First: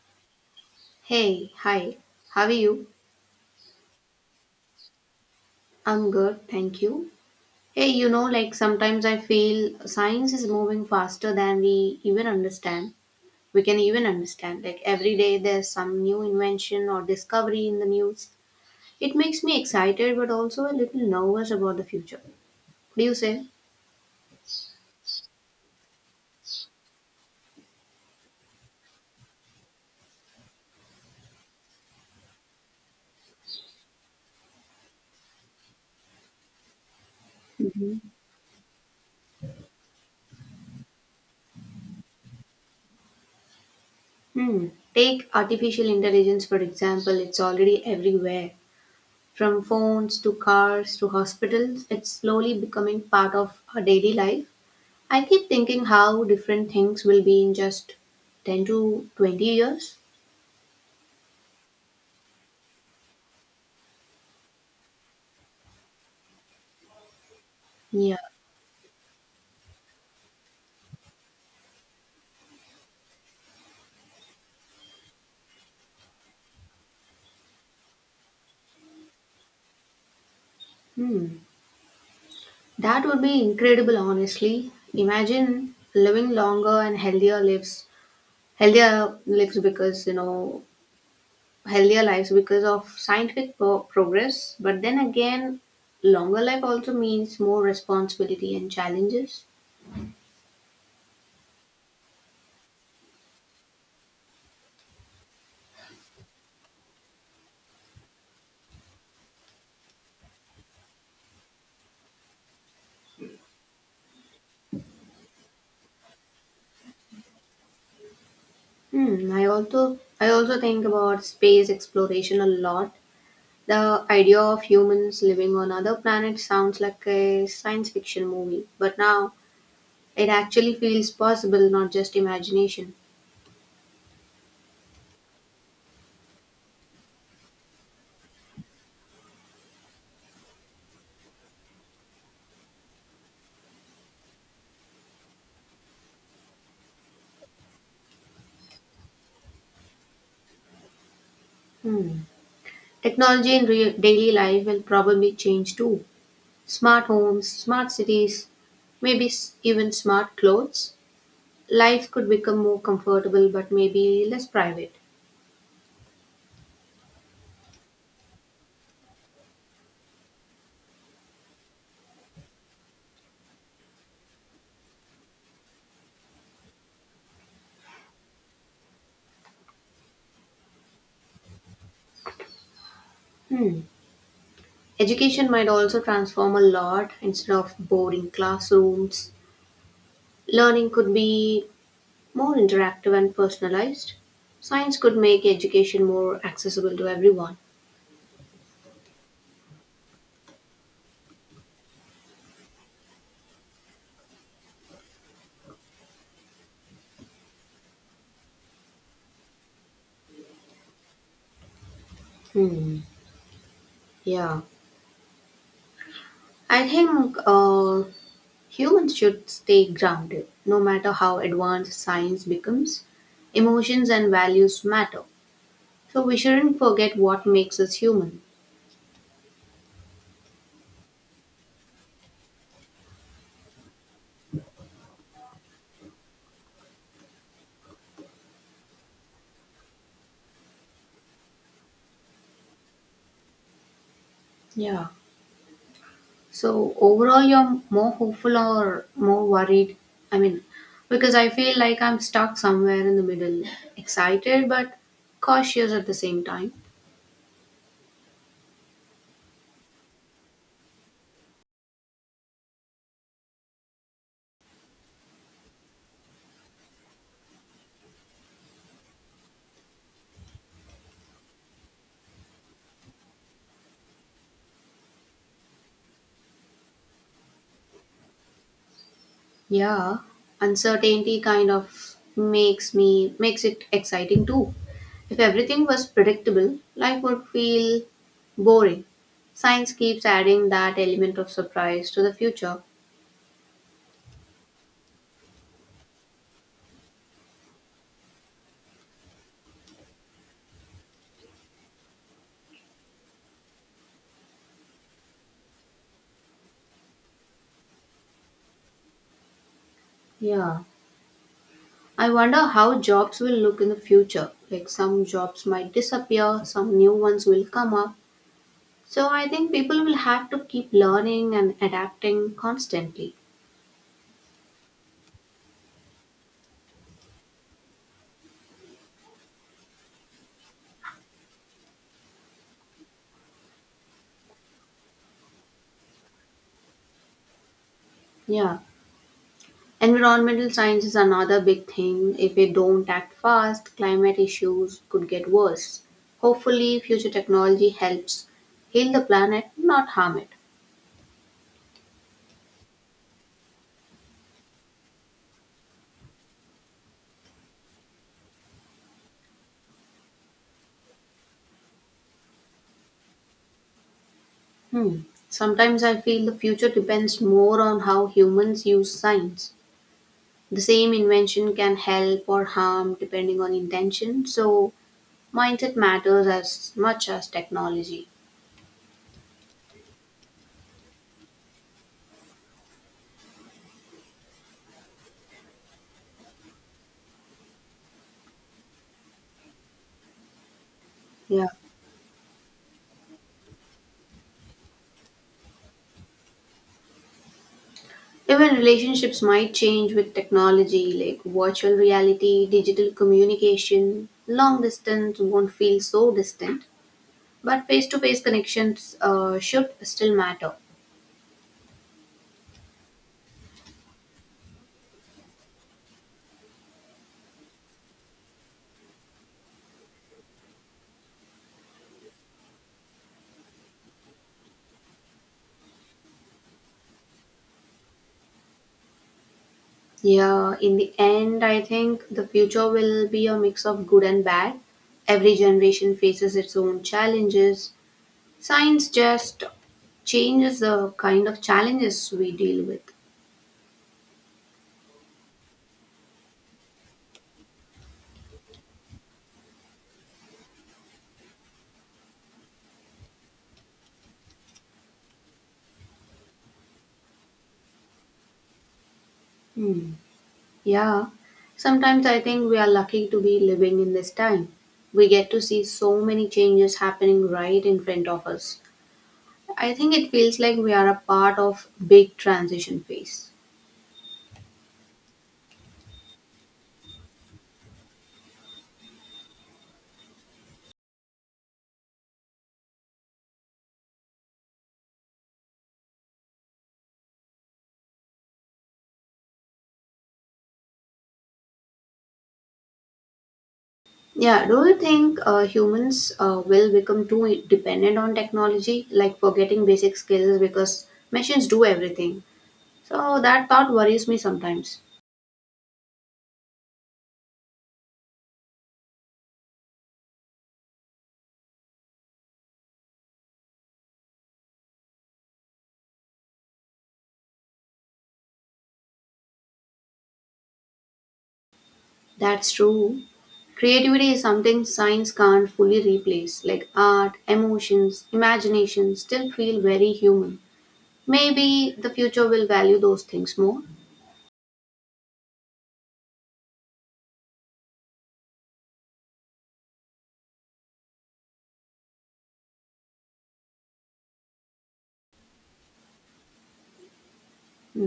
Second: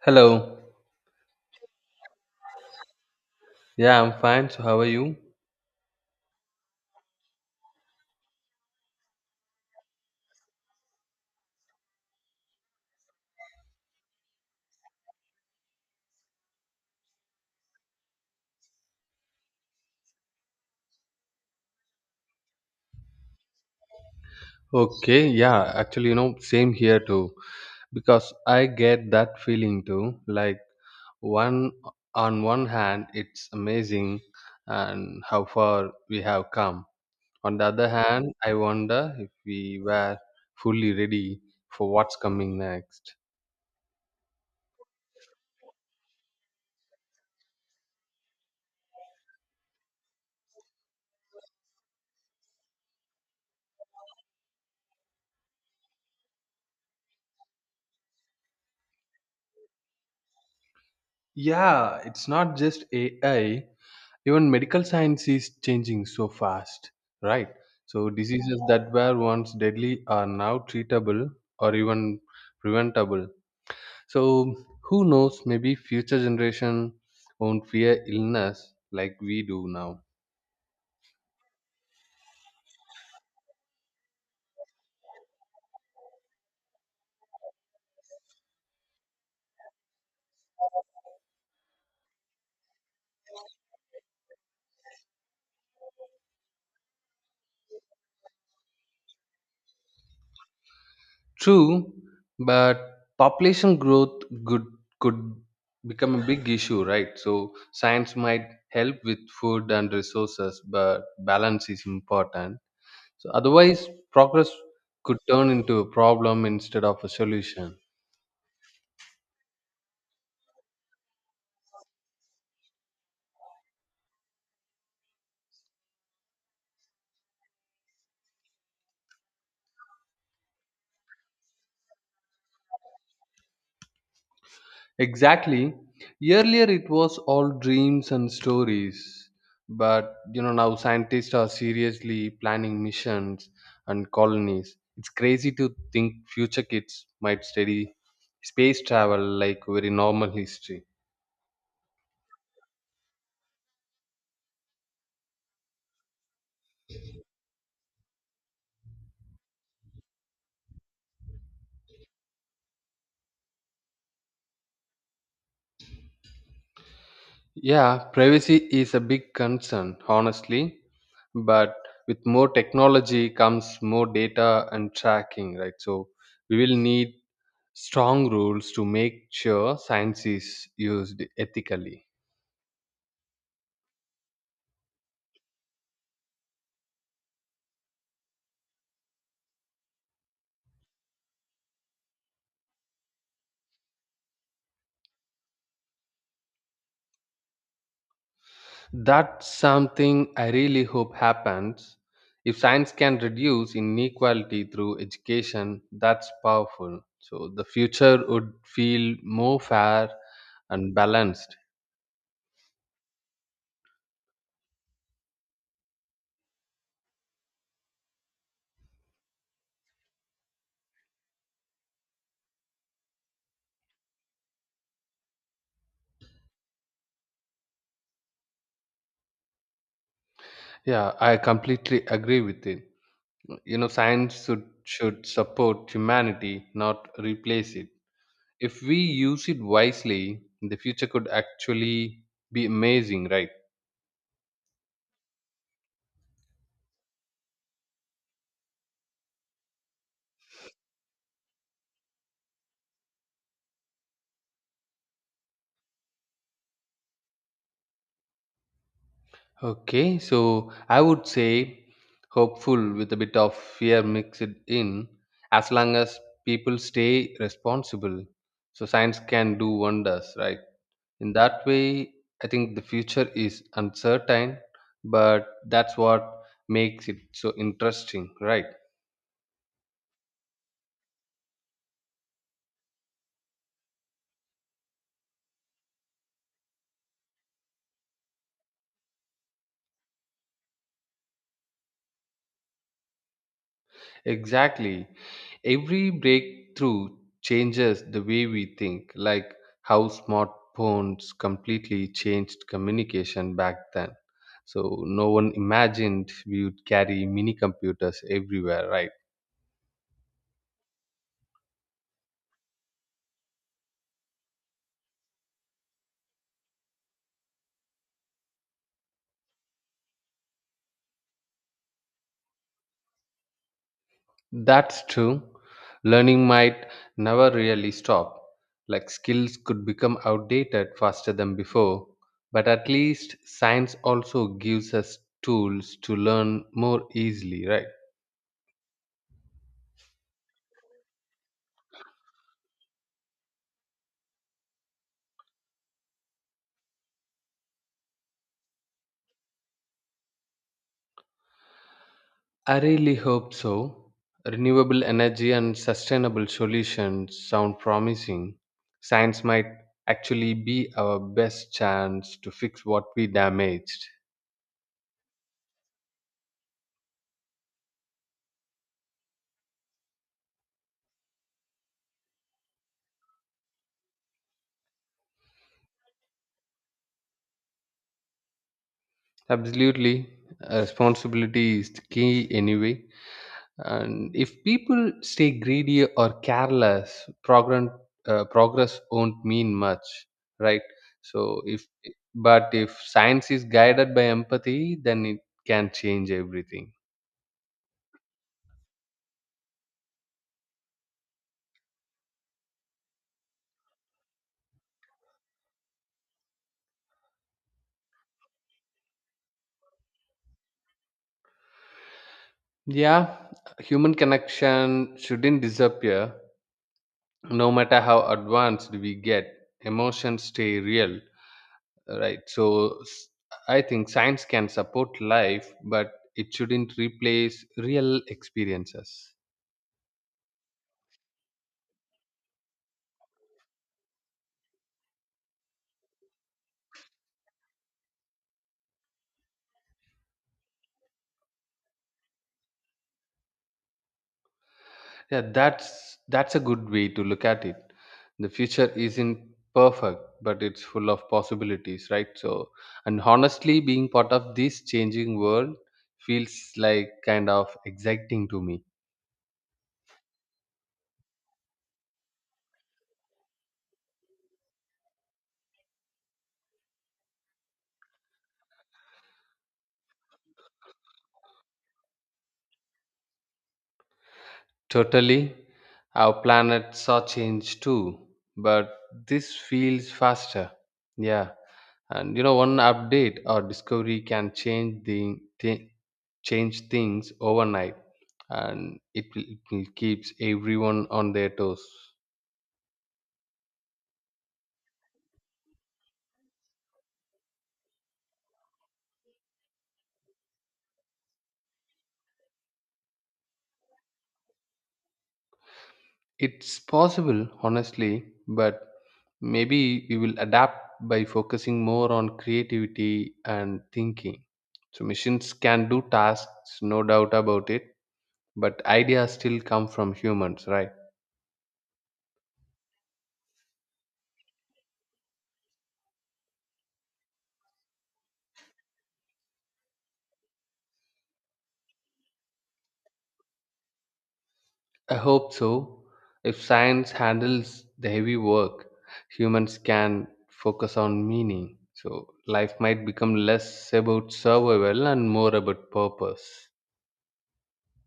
Hello. Hey, hi, how are you? Yeah, I'm fine. So, how are you? I'm good, thank you. Hey, like sometimes I feel science is moving faster than we even understand. We can even understand. Like every day there's some new invention or discovery in the news. It makes me excited but also a little nervous about the future. Do you say? Okay. Yeah, actually, same here too. Because I get that feeling too. Like, one on one hand, it's amazing and how far we have come. On the other Mhm. hand, I wonder if we were fully ready for what's coming next. Hmm. Take artificial intelligence, for example, it's already everywhere. From phones to cars to hospitals, it's slowly becoming part of our daily life. I keep thinking how different things will be in just 10 to 20 years. Yeah, it's not just AI. Even medical science is changing so fast, right? So Yeah. diseases that were once deadly are now treatable or even preventable. So who knows, maybe future generation won't fear illness like we do now. Hmm. That would be incredible, honestly. Imagine living longer and healthier lives, healthier lives because, you know, because of scientific progress. But then again, longer life also means more responsibility and challenges. True, but population growth could could become a big issue, right? So science might help with food and resources, but balance is important. So otherwise, progress could turn into a problem instead of a solution. Hmm. I also think about space exploration a lot. The idea of humans living on other planets sounds like a science fiction movie, but now it actually feels possible, not just imagination. Exactly. Earlier, it was all dreams and stories, but now scientists are seriously planning missions and colonies. It's crazy to think future kids might study space travel like very normal history. Hmm. Technology in real daily life will probably change too. Smart homes, smart cities, maybe even smart clothes. Life could become more comfortable but maybe less private. Yeah, privacy is a big concern, honestly. But with more technology comes more data and tracking, right? So we will need strong rules to make sure science is used ethically. Hmm. Education might also transform a lot instead of boring classrooms. Learning could be more interactive and personalized, science could make education more accessible to everyone. That's something I really hope happens. If science can reduce inequality through education, that's powerful. So the future would feel more fair and balanced. Hmm. Yeah. I think humans should stay grounded no matter how advanced science becomes. Emotions and values matter. So we shouldn't forget what makes us human. Yeah, I completely agree with it. You know, science should support humanity, not replace it. If we use it wisely, the future could actually be amazing, right? Yeah. So overall, you're more hopeful or more worried? I mean, because I feel like I'm stuck somewhere in the middle, excited but cautious at the same time. Okay, so I would say hopeful with a bit of fear mixed in. As long as people stay responsible, so science can do wonders, right? In that way, I think the future is uncertain, but that's what makes it so interesting, right? Yeah, uncertainty kind of makes it exciting too. If everything was predictable, life would feel boring. Science keeps adding that element of surprise to the future. Exactly. Every breakthrough changes the way we think, like how smartphones completely changed communication back then. So no one imagined we would carry mini computers everywhere, right? Yeah. I wonder how jobs will look in the future. Like some jobs might disappear, some new ones will come up. So I think people will have to keep learning and adapting constantly. That's true. Learning might never really stop. Like skills could become outdated faster than before, but at least science also gives us tools to learn more easily, right? Yeah. Environmental science is another big thing. If we don't act fast, climate issues could get worse. Hopefully, future technology helps heal the planet, not harm it. I really hope so. Renewable energy and sustainable solutions sound promising. Science might actually be our best chance to fix what we damaged. Hmm. Sometimes I feel the future depends more on how humans use science. The same invention can help or harm depending on intention, so mindset matters as much as technology. Absolutely. Responsibility is the key anyway. And if people stay greedy or careless, progress won't mean much, right? So Yeah. if but if science is guided by empathy, then it can change everything. Even relationships might change with technology like virtual reality, digital communication. Long distance won't feel so distant, but face to face connections should still matter. Yeah, human connection shouldn't disappear no matter how advanced we get. Emotions stay real, right? So I think science can support life, but it shouldn't replace real experiences. Yeah, in the end, I think the future will be a mix of good and bad. Every generation faces its own challenges. Science just changes the kind of challenges we deal with. Yeah, that's a good way to look at it. The future isn't perfect, but it's full of possibilities, right? So, and honestly, being part of this changing world feels like kind of exciting to me. Hmm. Yeah, sometimes I think we are lucky to be living in this time. We get to see so many changes happening right in front of us. I think it feels like we are a part of big transition phase. Totally. Our planets are changed too, but this feels faster. Yeah. And one update or discovery can change things overnight, and it will keeps everyone on their toes. Yeah, do you think humans will become too dependent on technology, like forgetting basic skills because machines do everything? So that thought worries me sometimes. It's possible, honestly, but maybe we will adapt by focusing more on creativity and thinking. So missions can do tasks, no doubt about it, but ideas still come from humans, right? That's true. Creativity is something science can't fully replace, like art, emotions, imagination still feel very human. Maybe the future will value those things more. I hope so. If science handles the heavy work, humans can focus on meaning. So life might become less about survival and more about purpose.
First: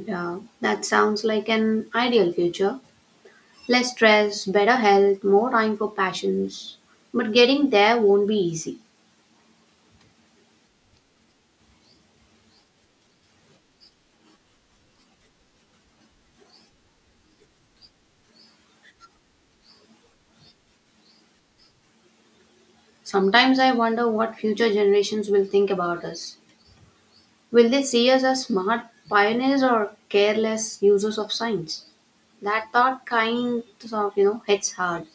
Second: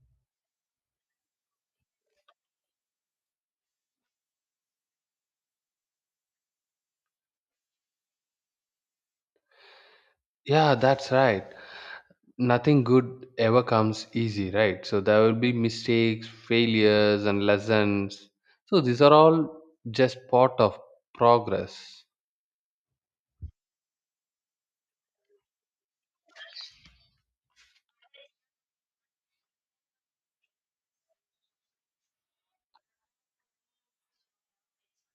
Yeah, that sounds like an ideal future. Less stress, better health, more time for passions. But getting there won't be easy. Yeah, that's right. Nothing good ever comes easy, right? So there will be mistakes, failures, and lessons. So these are all just part of progress. Sometimes I wonder what future generations will think about us. Will they see us as smart pioneers or careless users of science? That thought kind of hits hard.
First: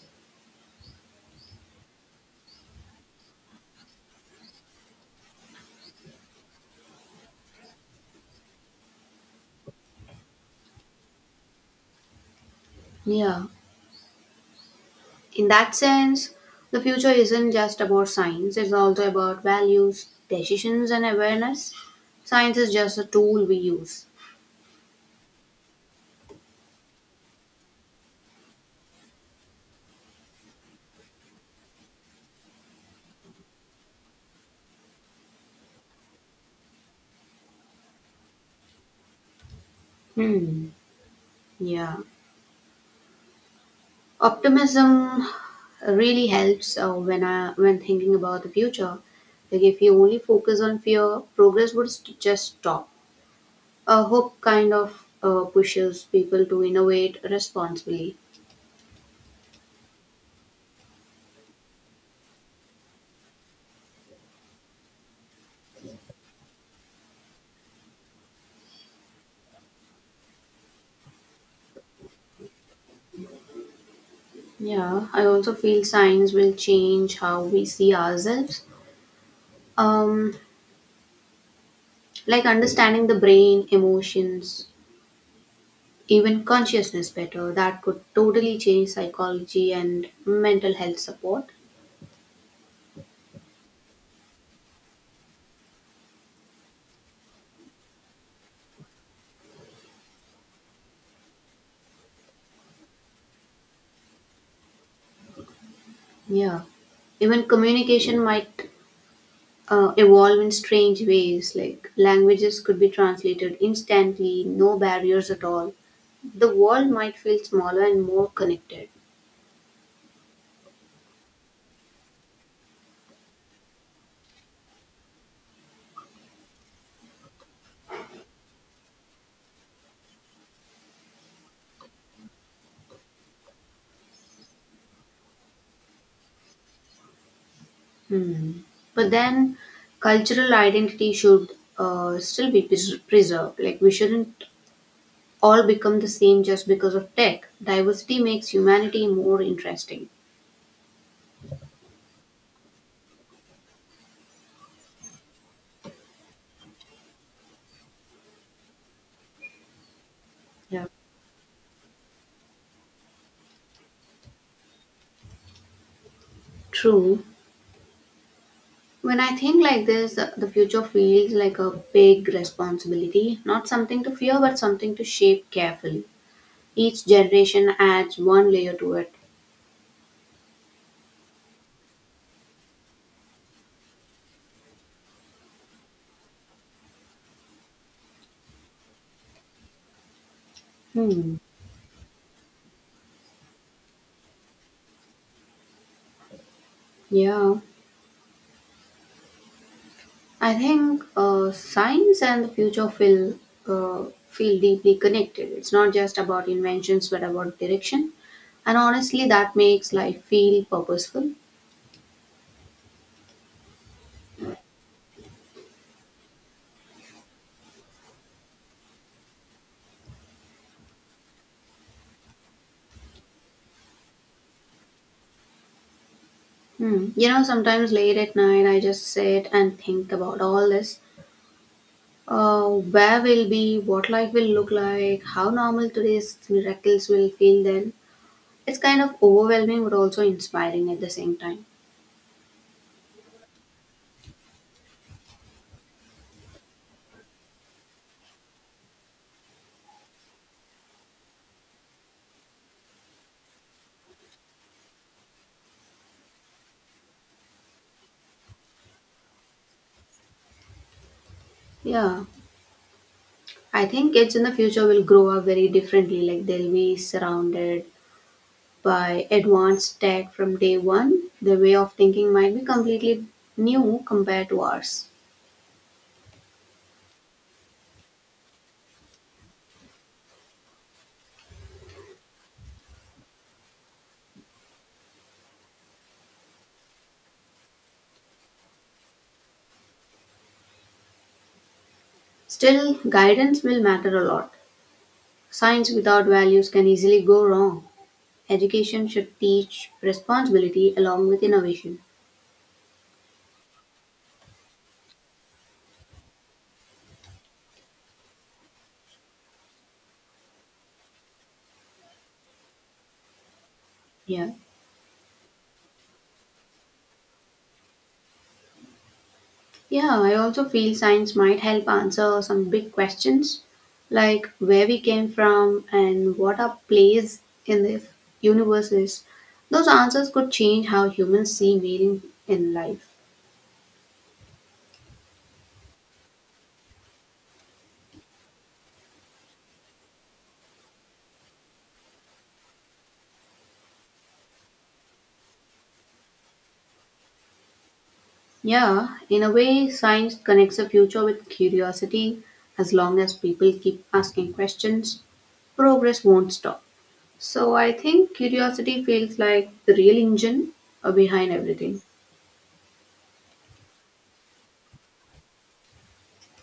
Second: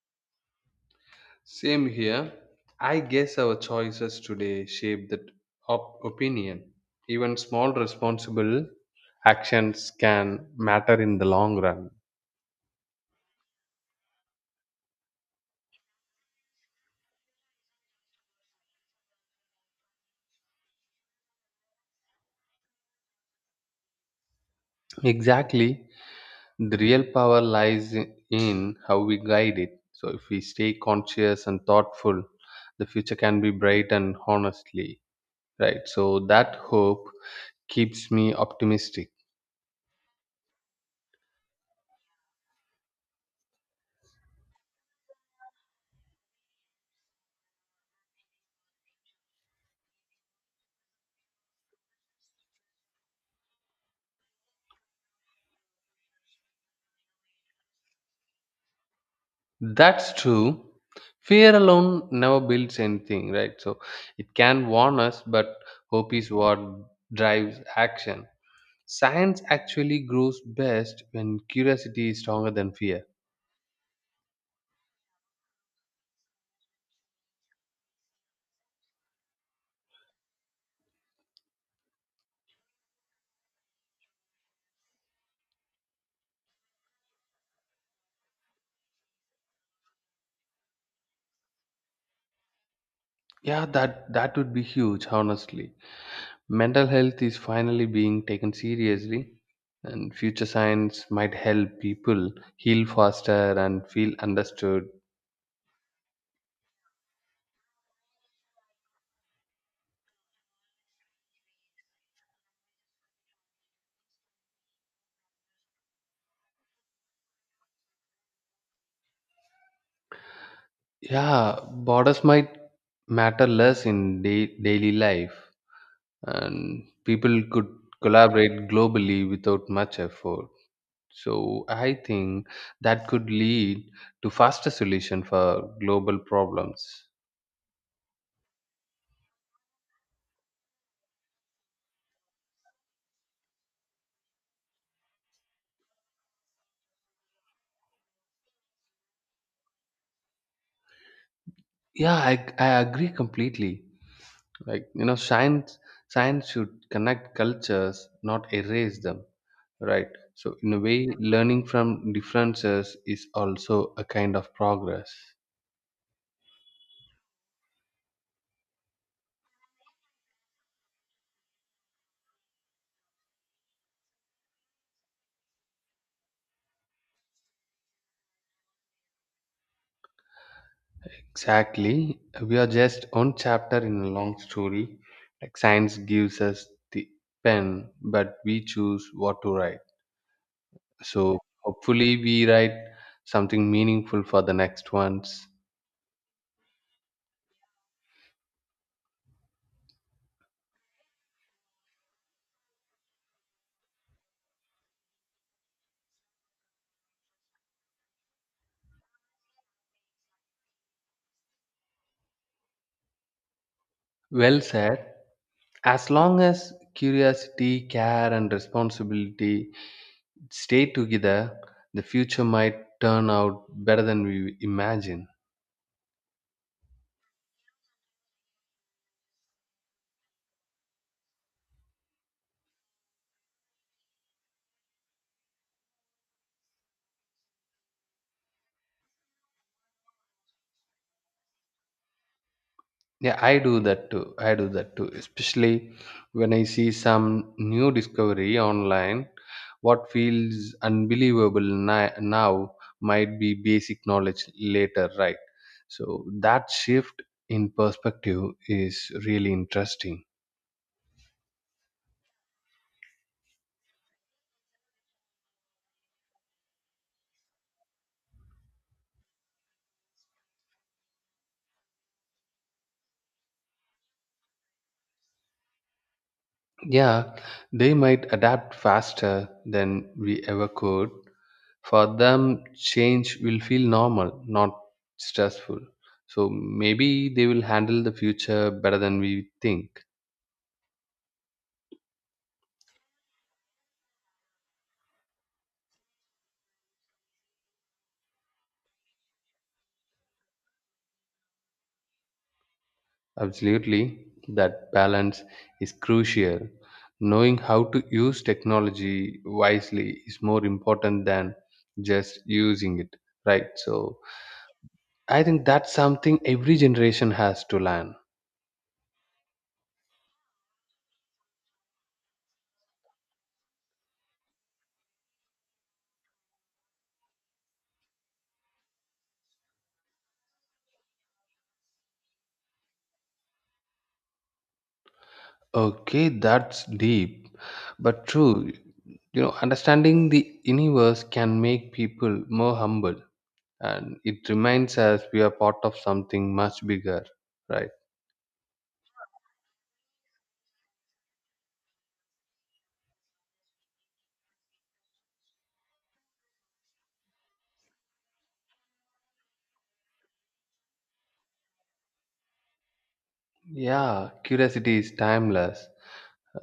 Same here. I guess our choices today shape that opinion. Even small responsible actions can matter in the long run. Yeah. In that sense, the future isn't just about science, it's also about values, decisions, and awareness. Science is just a tool we use. Exactly. The real power lies in how we guide it. So if we stay conscious and thoughtful, the future can be bright and honestly, right? So that hope keeps me optimistic. Hmm. Yeah. Optimism really helps when thinking about the future. Like if you only focus on fear, progress would just stop. Hope kind of pushes people to innovate responsibly. That's true. Fear alone never builds anything, right? So it can warn us, but hope is what drives action. Science actually grows best when curiosity is stronger than fear. Yeah, I also feel science will change how we see ourselves. Um, like understanding the brain, emotions, even consciousness better, that could totally change psychology and mental health support. Yeah, that would be huge, honestly. Mental health is finally being taken seriously, and future science might help people heal faster and feel understood. Yeah. Even communication might evolve in strange ways, like languages could be translated instantly, no barriers at all. The world might feel smaller and more connected. Yeah, borders might matter less in daily life, and people could collaborate globally without much effort. So I think that could lead to faster solution for global problems. Hmm. But then, cultural identity should still be preserved. Like, we shouldn't all become the same just because of tech. Diversity makes humanity more interesting. Yeah, I agree completely. Like science should connect cultures, not erase them. Right. So in a Yeah. way, learning from differences is also a kind of progress. True. When I think like this, the future feels like a big responsibility, not something to fear, but something to shape carefully. Each generation adds one layer to it. Exactly. We are just one chapter in a long story. Like science gives us the pen, but we choose what to write. So hopefully we write something meaningful for the next ones. Yeah, I think science and the future uh, feel deeply connected. It's not just about inventions, but about direction. And honestly, that makes life feel purposeful. Well said. As long as curiosity, care and responsibility stay together, the future might turn out better than we imagine. Hmm. Sometimes late at night, I just sit and think about all this. Where we'll be, what life will look like, how normal today's miracles will feel then. It's kind of overwhelming but also inspiring at the same time. Yeah, I do that too, especially when I see some new discovery online. What feels unbelievable now might be basic knowledge later, right? So that shift in perspective is really interesting. Yeah, I think kids in the future will grow up very differently. Like they'll be surrounded by advanced tech from day one. Their way of thinking might be completely new compared to ours. Yeah, they might adapt faster than we ever could. For them, change will feel normal, not stressful. So maybe they will handle the future better than we think. Still, guidance will matter a lot. Science without values can easily go wrong. Education should teach responsibility along with innovation. Absolutely, that balance is crucial. Knowing how to use technology wisely is more important than just using it, right? So Yeah. I think that's something every generation has to learn. Yeah, I also feel science might help answer some big questions like where we came from and what our place in the universe is. Those answers could change how humans see meaning in life. Okay, that's deep, but true. Understanding the universe can make people more humble, and it reminds us we are part of something much bigger, right? Yeah, in a way, science connects the future with curiosity. As long as people keep asking questions, progress won't stop. So I think curiosity feels like the real engine behind everything. Yeah, curiosity is timeless,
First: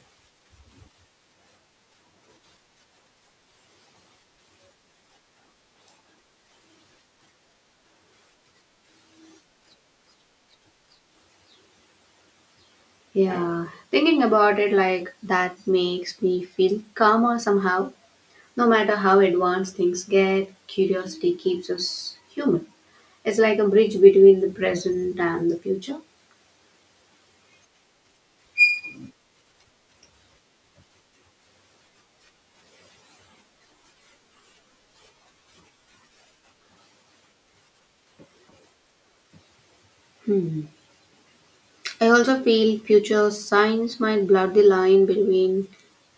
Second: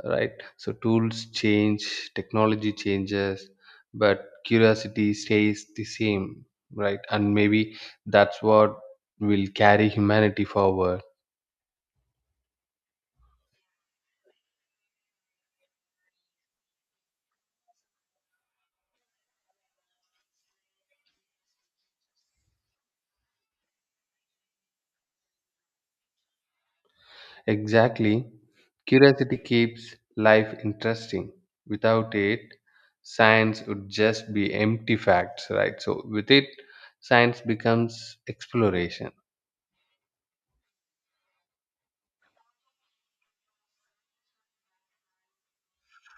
right? So tools change, technology changes, but curiosity stays the same, right? And maybe that's what will carry humanity forward. Yeah, thinking about it like that makes me feel calmer somehow. No matter how advanced things get, curiosity keeps us human. It's like a bridge between the present and the future. Exactly. Curiosity keeps life interesting. Without it, science would just be empty facts, right? So, with it, science becomes exploration. Hmm. I also feel future science might blur the line between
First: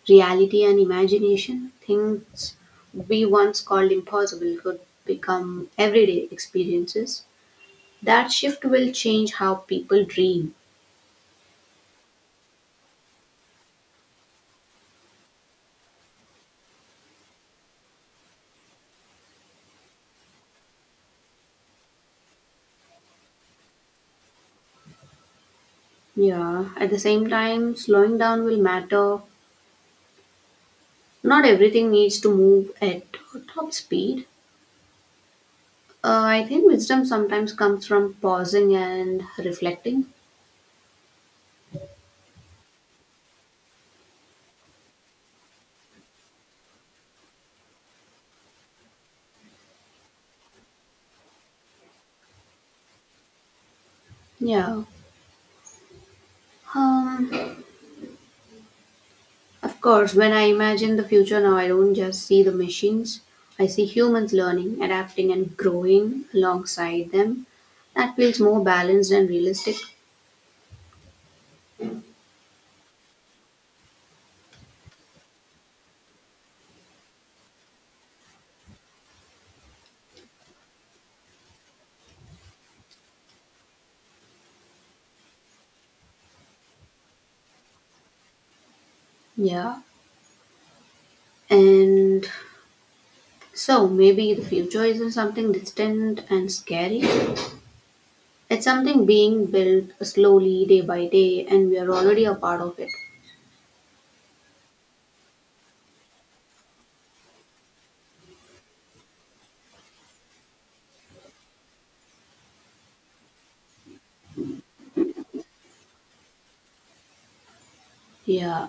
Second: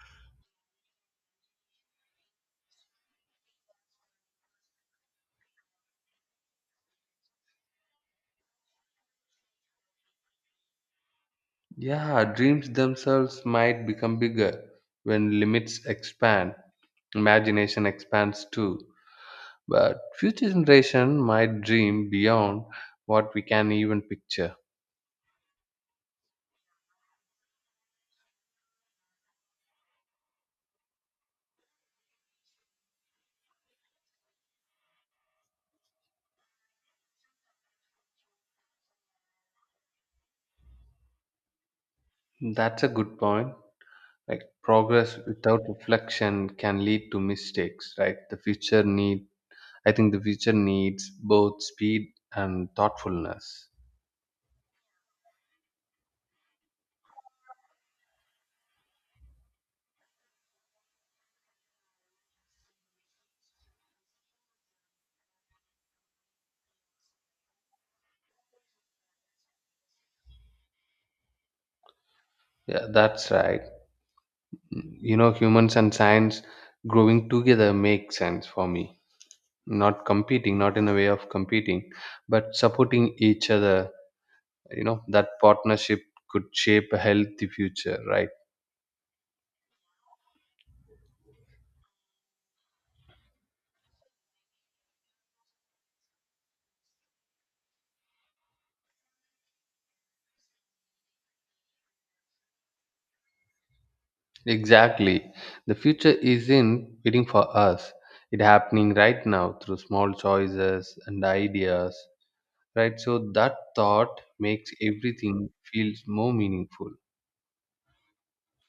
reality and imagination. Things we once called impossible could become everyday experiences. That shift will change how people dream. Yeah, dreams themselves might become bigger. When limits expand, imagination expands too. But future generation might dream beyond what we can even picture. Yeah, at the same time, slowing down will matter. Not everything needs to move at top speed. I think wisdom sometimes comes from pausing and reflecting. That's a good point. Like progress without reflection can lead to mistakes, right? I think the future needs both speed and thoughtfulness. Yeah. Um, of course, when I imagine the future now, I don't just see the machines. I see humans learning, adapting, and growing alongside them. That feels more balanced and realistic. Yeah, that's right. Humans and science growing together makes sense for me. Not competing, not in a way of competing, but supporting each other. That partnership could shape a healthy future, right? Yeah. And so maybe the future isn't something distant and scary. It's something being built slowly day by day and we are already a part of it. Exactly. The future isn't waiting for us. It's happening right now through small choices and ideas, right? So that thought makes everything feels more meaningful. Yeah.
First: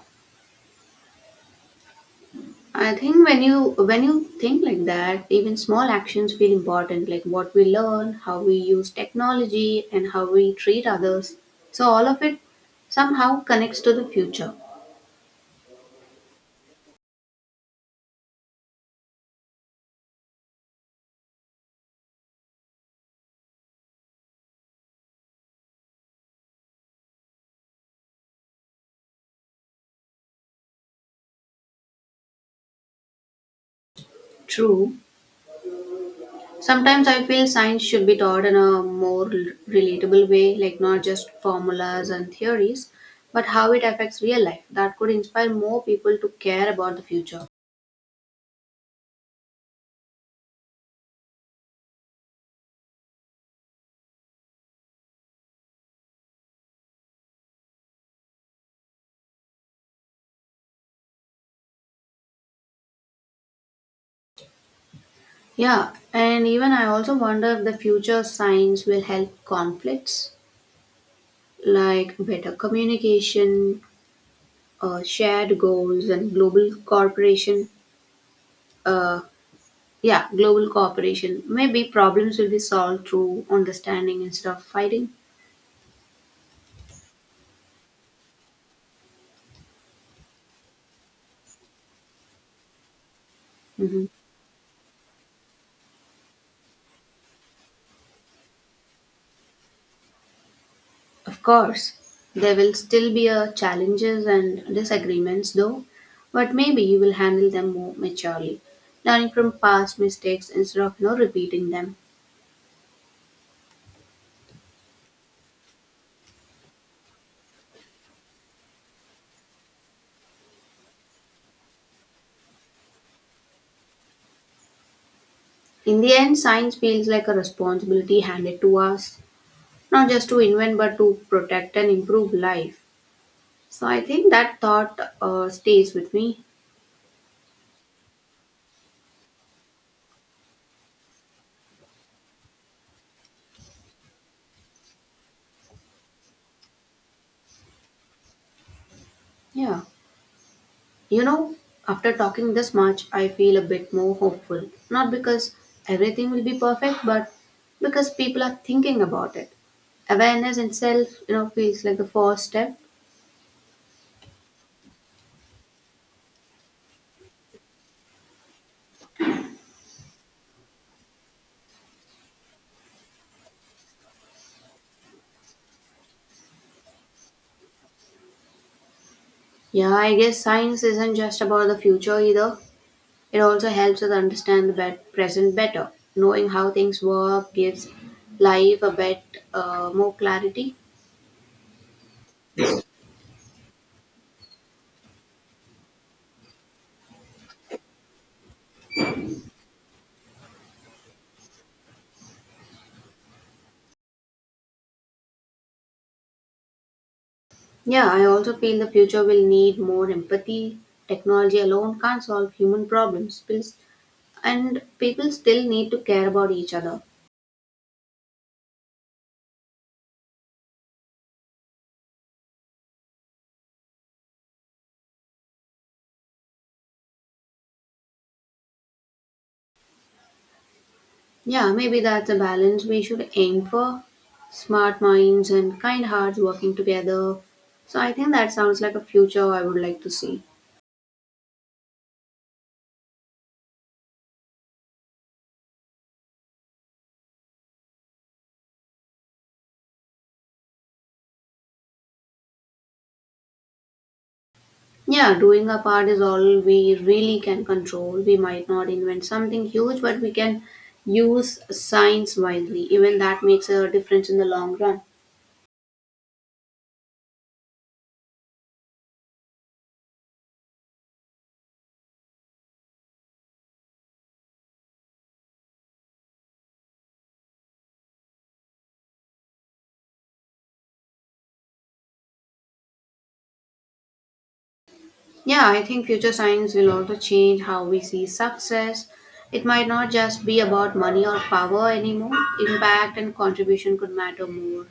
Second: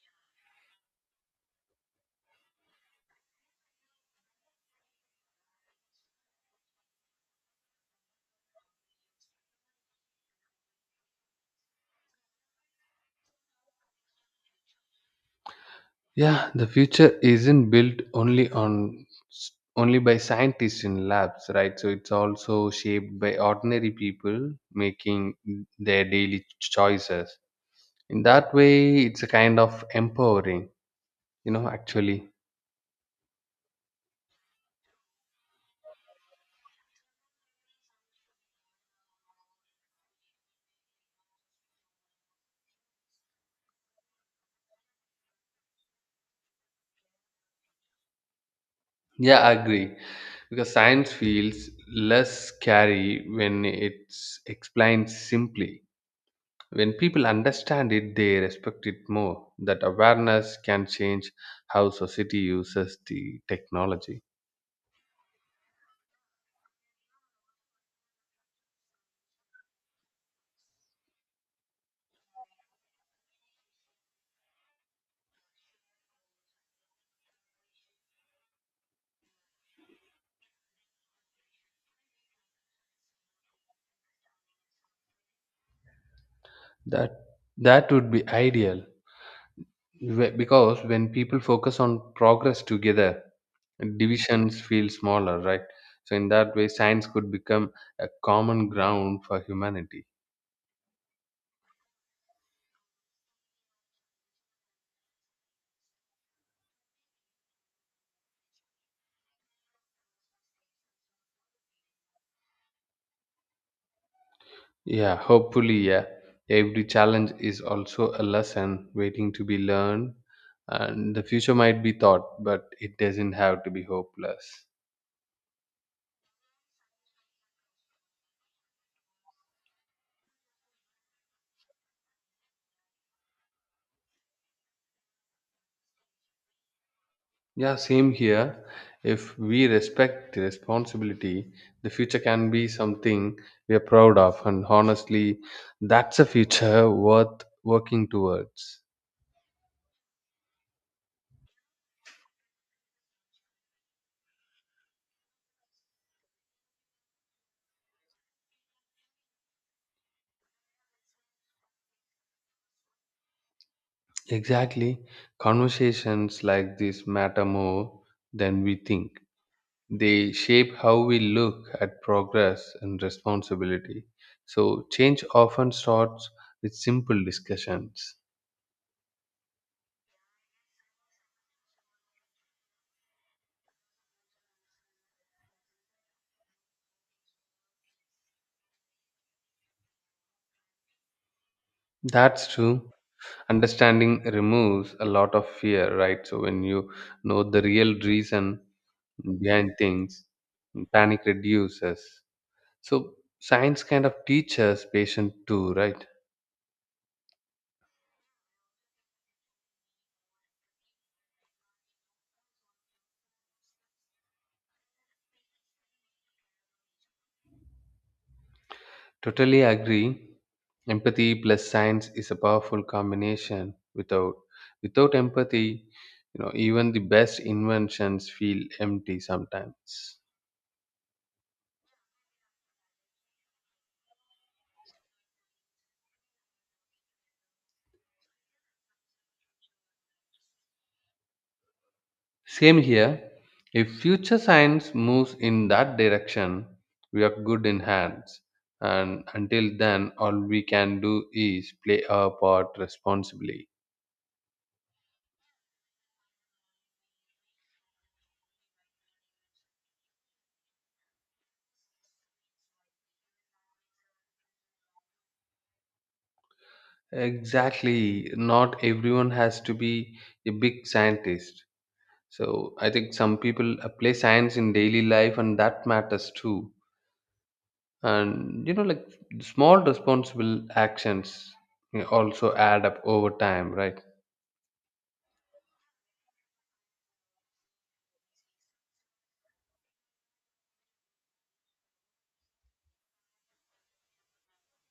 I think when you think like that, even small actions feel important, like what we learn, how we use technology and how we treat others. So all of it somehow connects to the future. Yeah, the future isn't built only by scientists in labs, right? So it's also shaped by ordinary people making their daily choices. In that way, it's a kind of empowering, actually. True. Sometimes I feel science should be taught in a more relatable way, like not just formulas and theories, but how it affects real life. That could inspire more people to care about the future. Yeah, I agree. Because science feels less scary when it's explained simply. When people understand it, they respect it more. That awareness can change how society uses the technology. Yeah, and even I also wonder if the future science will help conflicts, like better communication, shared goals, and global cooperation. Uh, yeah, global cooperation. Maybe problems will be solved through understanding instead of fighting. That that would be ideal, because when people focus on progress together, Mhm. divisions feel smaller, right? So in that way, science could become a common ground for humanity. Of course, there will still be challenges and disagreements though, but maybe you will handle them more maturely, learning from past mistakes instead of repeating them. Yeah, hopefully, yeah. Every challenge is also a lesson waiting to be learned, and the future might be thought, but it doesn't have to be hopeless. In the end, science feels like a responsibility handed to us, not just to invent but to protect and improve life. So I think that thought stays with me. Yeah, same here. If we respect the responsibility, the future can be something we are proud of, and honestly, that's a future worth working towards. Yeah. You know, after talking this much, I feel a bit more hopeful. Not because everything will be perfect, but because people are thinking about it. Awareness itself feels like the first step. Exactly. Conversations like this matter more than we think. They shape how we look at progress and responsibility. So, change often starts with simple discussions. Yeah, I guess science isn't just about the future either. It also helps us understand the present better. Knowing how things work gives life a bit more clarity. That's true. Understanding removes a lot of fear, right? So, when you know the real reason behind things, panic reduces. So, science kind of teaches patient too, right? Yeah, I also feel the future will need more empathy. Technology alone can't solve human problems, and people still need to care about each other. Totally agree. Empathy plus science is a powerful combination. Without empathy, even the best inventions feel empty sometimes. Yeah, maybe that's a balance we should aim for. Smart minds and kind hearts working together. So I think that sounds like a future I would like to see. Same here. If future science moves in that direction, we are good in hands. And until then, all we can do is play our part responsibly. Yeah, doing our part is all we really can control. We might not invent something huge, but we can use science wisely. Even that makes a difference in the long run. Exactly. Not everyone has to be a big scientist. So I think some people apply science in daily life, and that matters too. And like small responsible actions also add up over time, right? Yeah, I think future science will also change how we see success. It might not just be about money or power anymore. Impact and contribution could matter more.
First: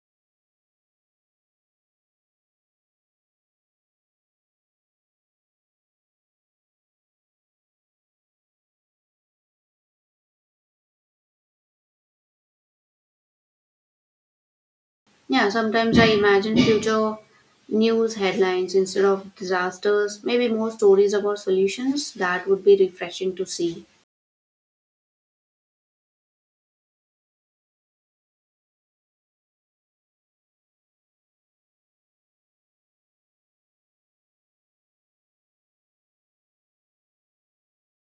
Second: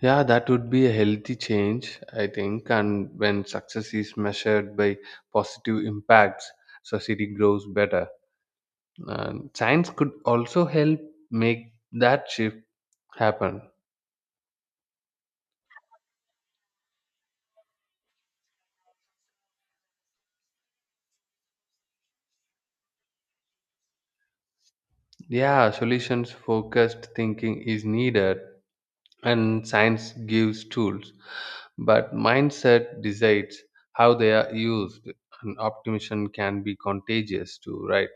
Yeah, that would be a healthy change, I think. And when success is measured by positive impacts, society grows better. And science could also help make that shift happen. Yeah, sometimes I imagine future news headlines instead of disasters, maybe more stories about solutions. That would be refreshing to see. Yeah, solutions focused thinking is needed, and science gives tools, but mindset decides how they are used, and optimism can be contagious too, right?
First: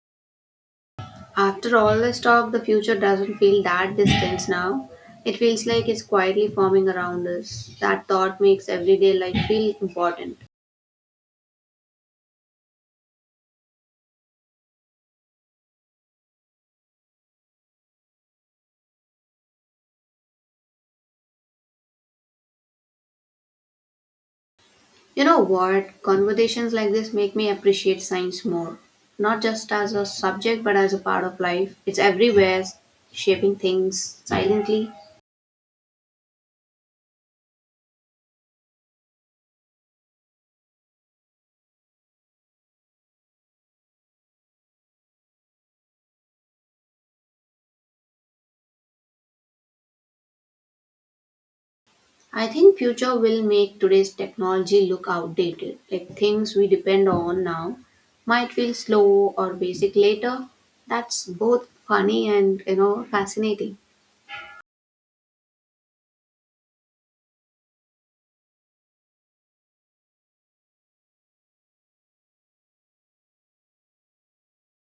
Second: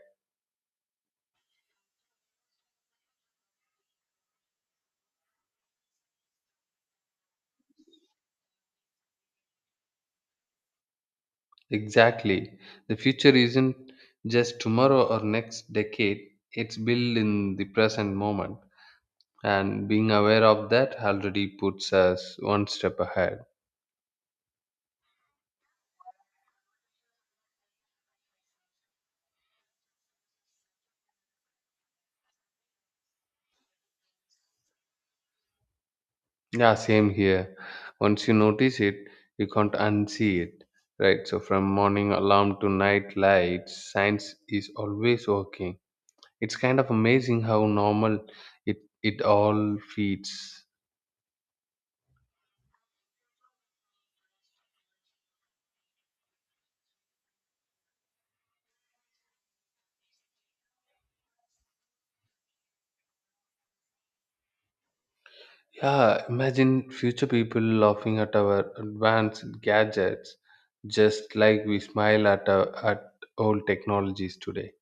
After all this talk, the future doesn't feel that distant now. It feels like it's quietly forming around us. That thought makes everyday life feel important. Exactly. The future isn't just tomorrow or next decade, it's built in the present moment, and being aware of that already puts us one step ahead. You know what? Conversations like this make me appreciate science more. Not just as a subject, but as a part of life. It's everywhere, shaping things silently. Yeah, same here. Once you notice it, you can't unsee it, right? So from morning alarm to night lights, science is always working. It's kind of amazing how normal it all feeds. I think future will make today's technology look outdated. Like things we depend on now might feel slow or basic later. That's both funny and fascinating. Yeah, imagine future people laughing at our advanced gadgets, just like we smile at old technologies today.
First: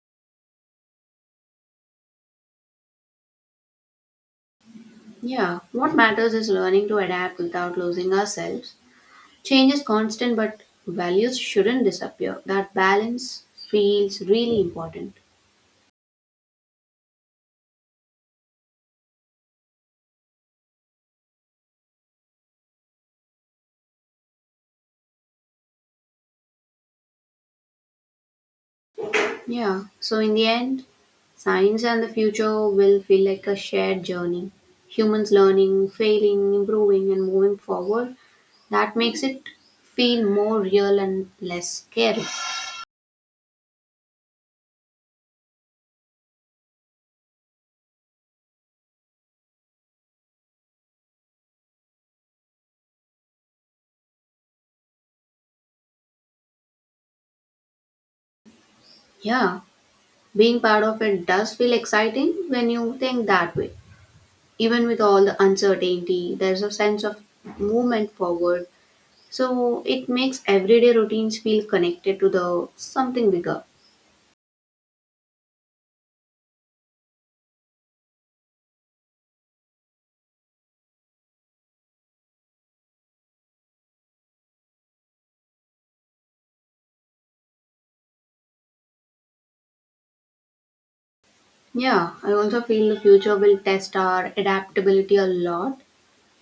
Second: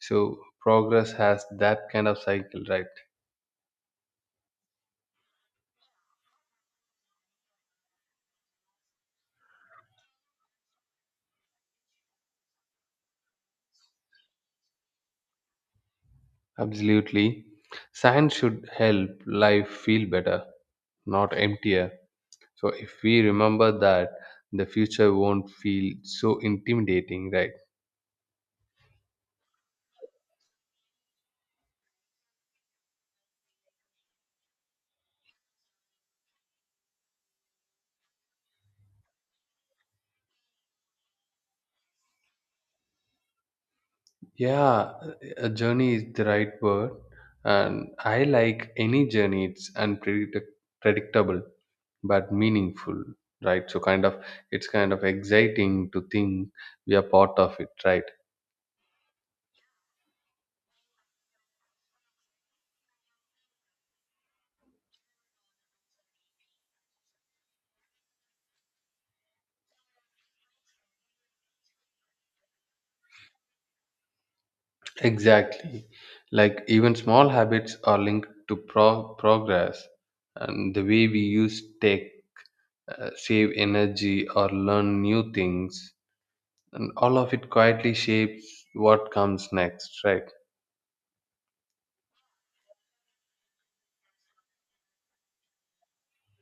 So progress has that kind of cycle, right? Yeah, what matters is learning to adapt without losing ourselves. Change is constant, but values shouldn't disappear. That balance feels really important. Absolutely. Science should help life feel better, not emptier. So if we remember that, the future won't feel so intimidating, right? Yeah, so in the end, science and the future will feel like a shared journey. Humans learning, failing, improving, and moving forward. That makes it feel more real and less scary. Yeah, a journey is the right word, and I like any journey. It's predictable but meaningful, right? So it's kind of exciting to think we are part of it, right? Yeah, being part of it does feel exciting when you think that way. Even with all the uncertainty, there's a sense of movement forward. So it makes everyday routines feel connected to the something bigger. Exactly. Like even small habits are linked to progress, and the way we use tech, save energy, or learn new things, and all of it quietly shapes what comes next, right? Yeah, I also feel the future will test our adaptability a lot.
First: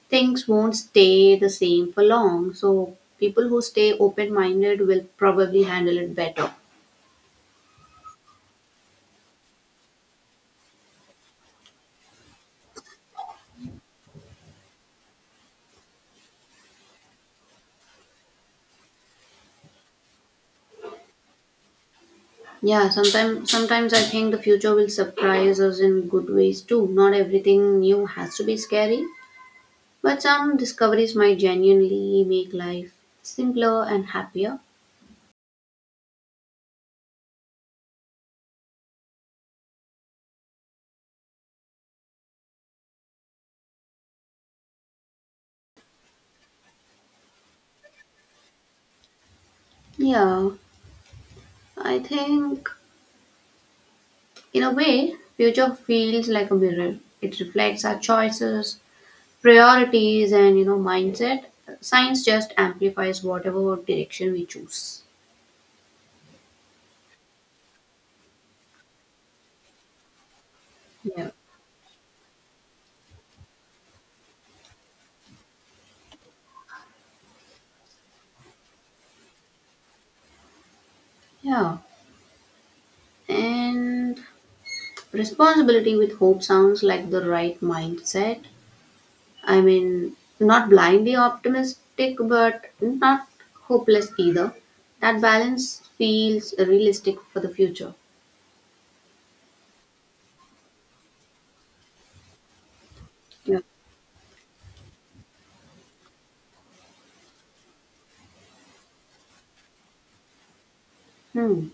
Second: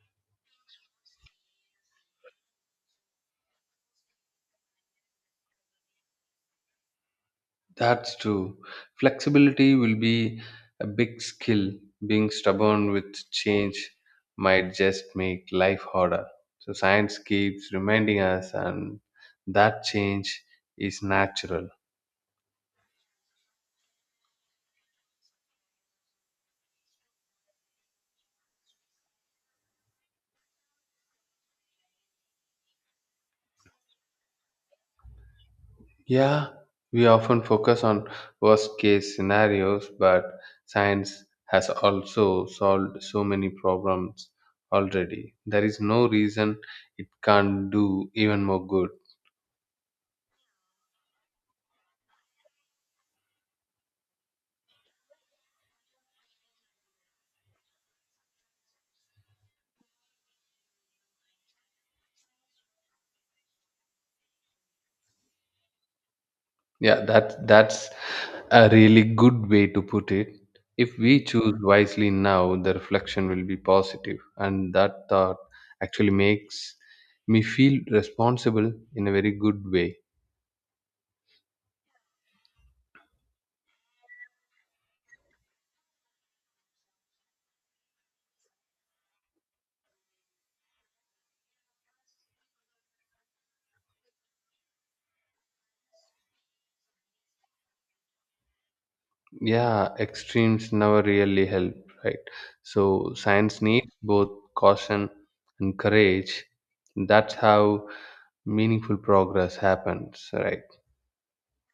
Things won't stay the same for long, so people who stay open-minded will probably handle it better. That's true. Flexibility will be a big skill. Being stubborn with change might just make life harder. So science keeps reminding us and that change is natural. Yeah, sometimes I think the future will surprise us in good ways too. Not everything new has to be scary, but some discoveries might genuinely make life simpler and happier. Yeah, we often focus on worst case scenarios, but science has also solved so many problems already. There is no reason it can't do even more good. Yeah, I think in a way, future feels like a mirror. It reflects our choices, priorities, and mindset. Science just amplifies whatever direction we choose. Yeah, that's a really good way to put it. If we Yeah, choose wisely now, the reflection will be positive, and that thought actually makes me feel responsible in a very good way. yeah. And responsibility with hope sounds like the right mindset. I mean, not blindly optimistic, but not hopeless either. That balance feels realistic for the future. Yeah, extremes never really help, right? So Yeah. science needs both caution and courage. That's how meaningful progress happens, right? Hmm.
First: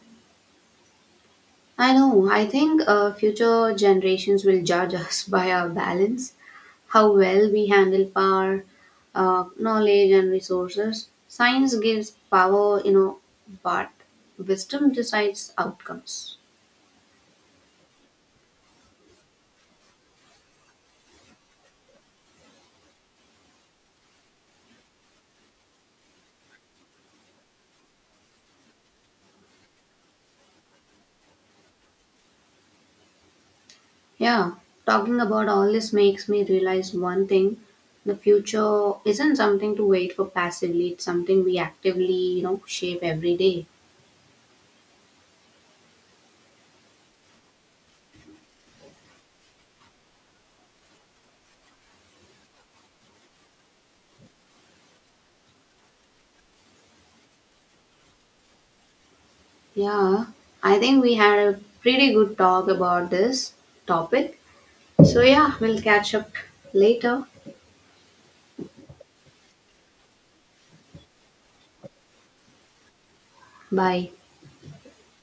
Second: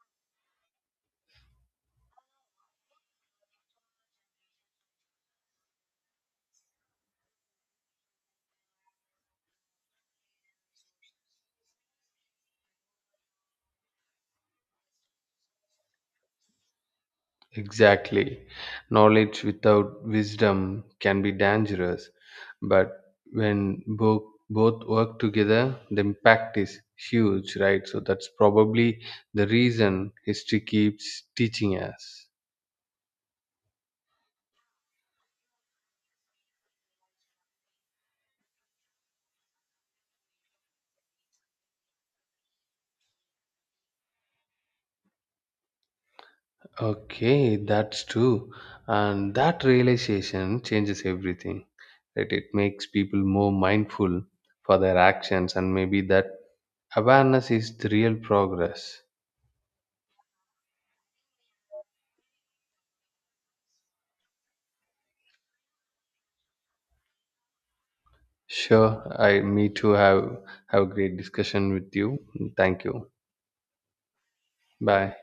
I know. I think future generations will judge us by our balance, how well we handle power, knowledge, and resources. Science gives power, but wisdom decides outcomes. Exactly. Knowledge without wisdom can be dangerous, but when both work together, the impact is huge, right? So that's probably the reason history keeps teaching us. Yeah, talking about all this makes me realize one thing the future isn't something to wait for passively, it's something we actively shape every day. Okay, that's true. And that realization changes everything. That it makes people more mindful for their actions, and maybe that awareness is the real progress. Yeah, I think we had a pretty good talk about this topic. So, yeah, we'll catch up later. Sure, I me too have a great discussion with you. Thank you. Bye. Bye.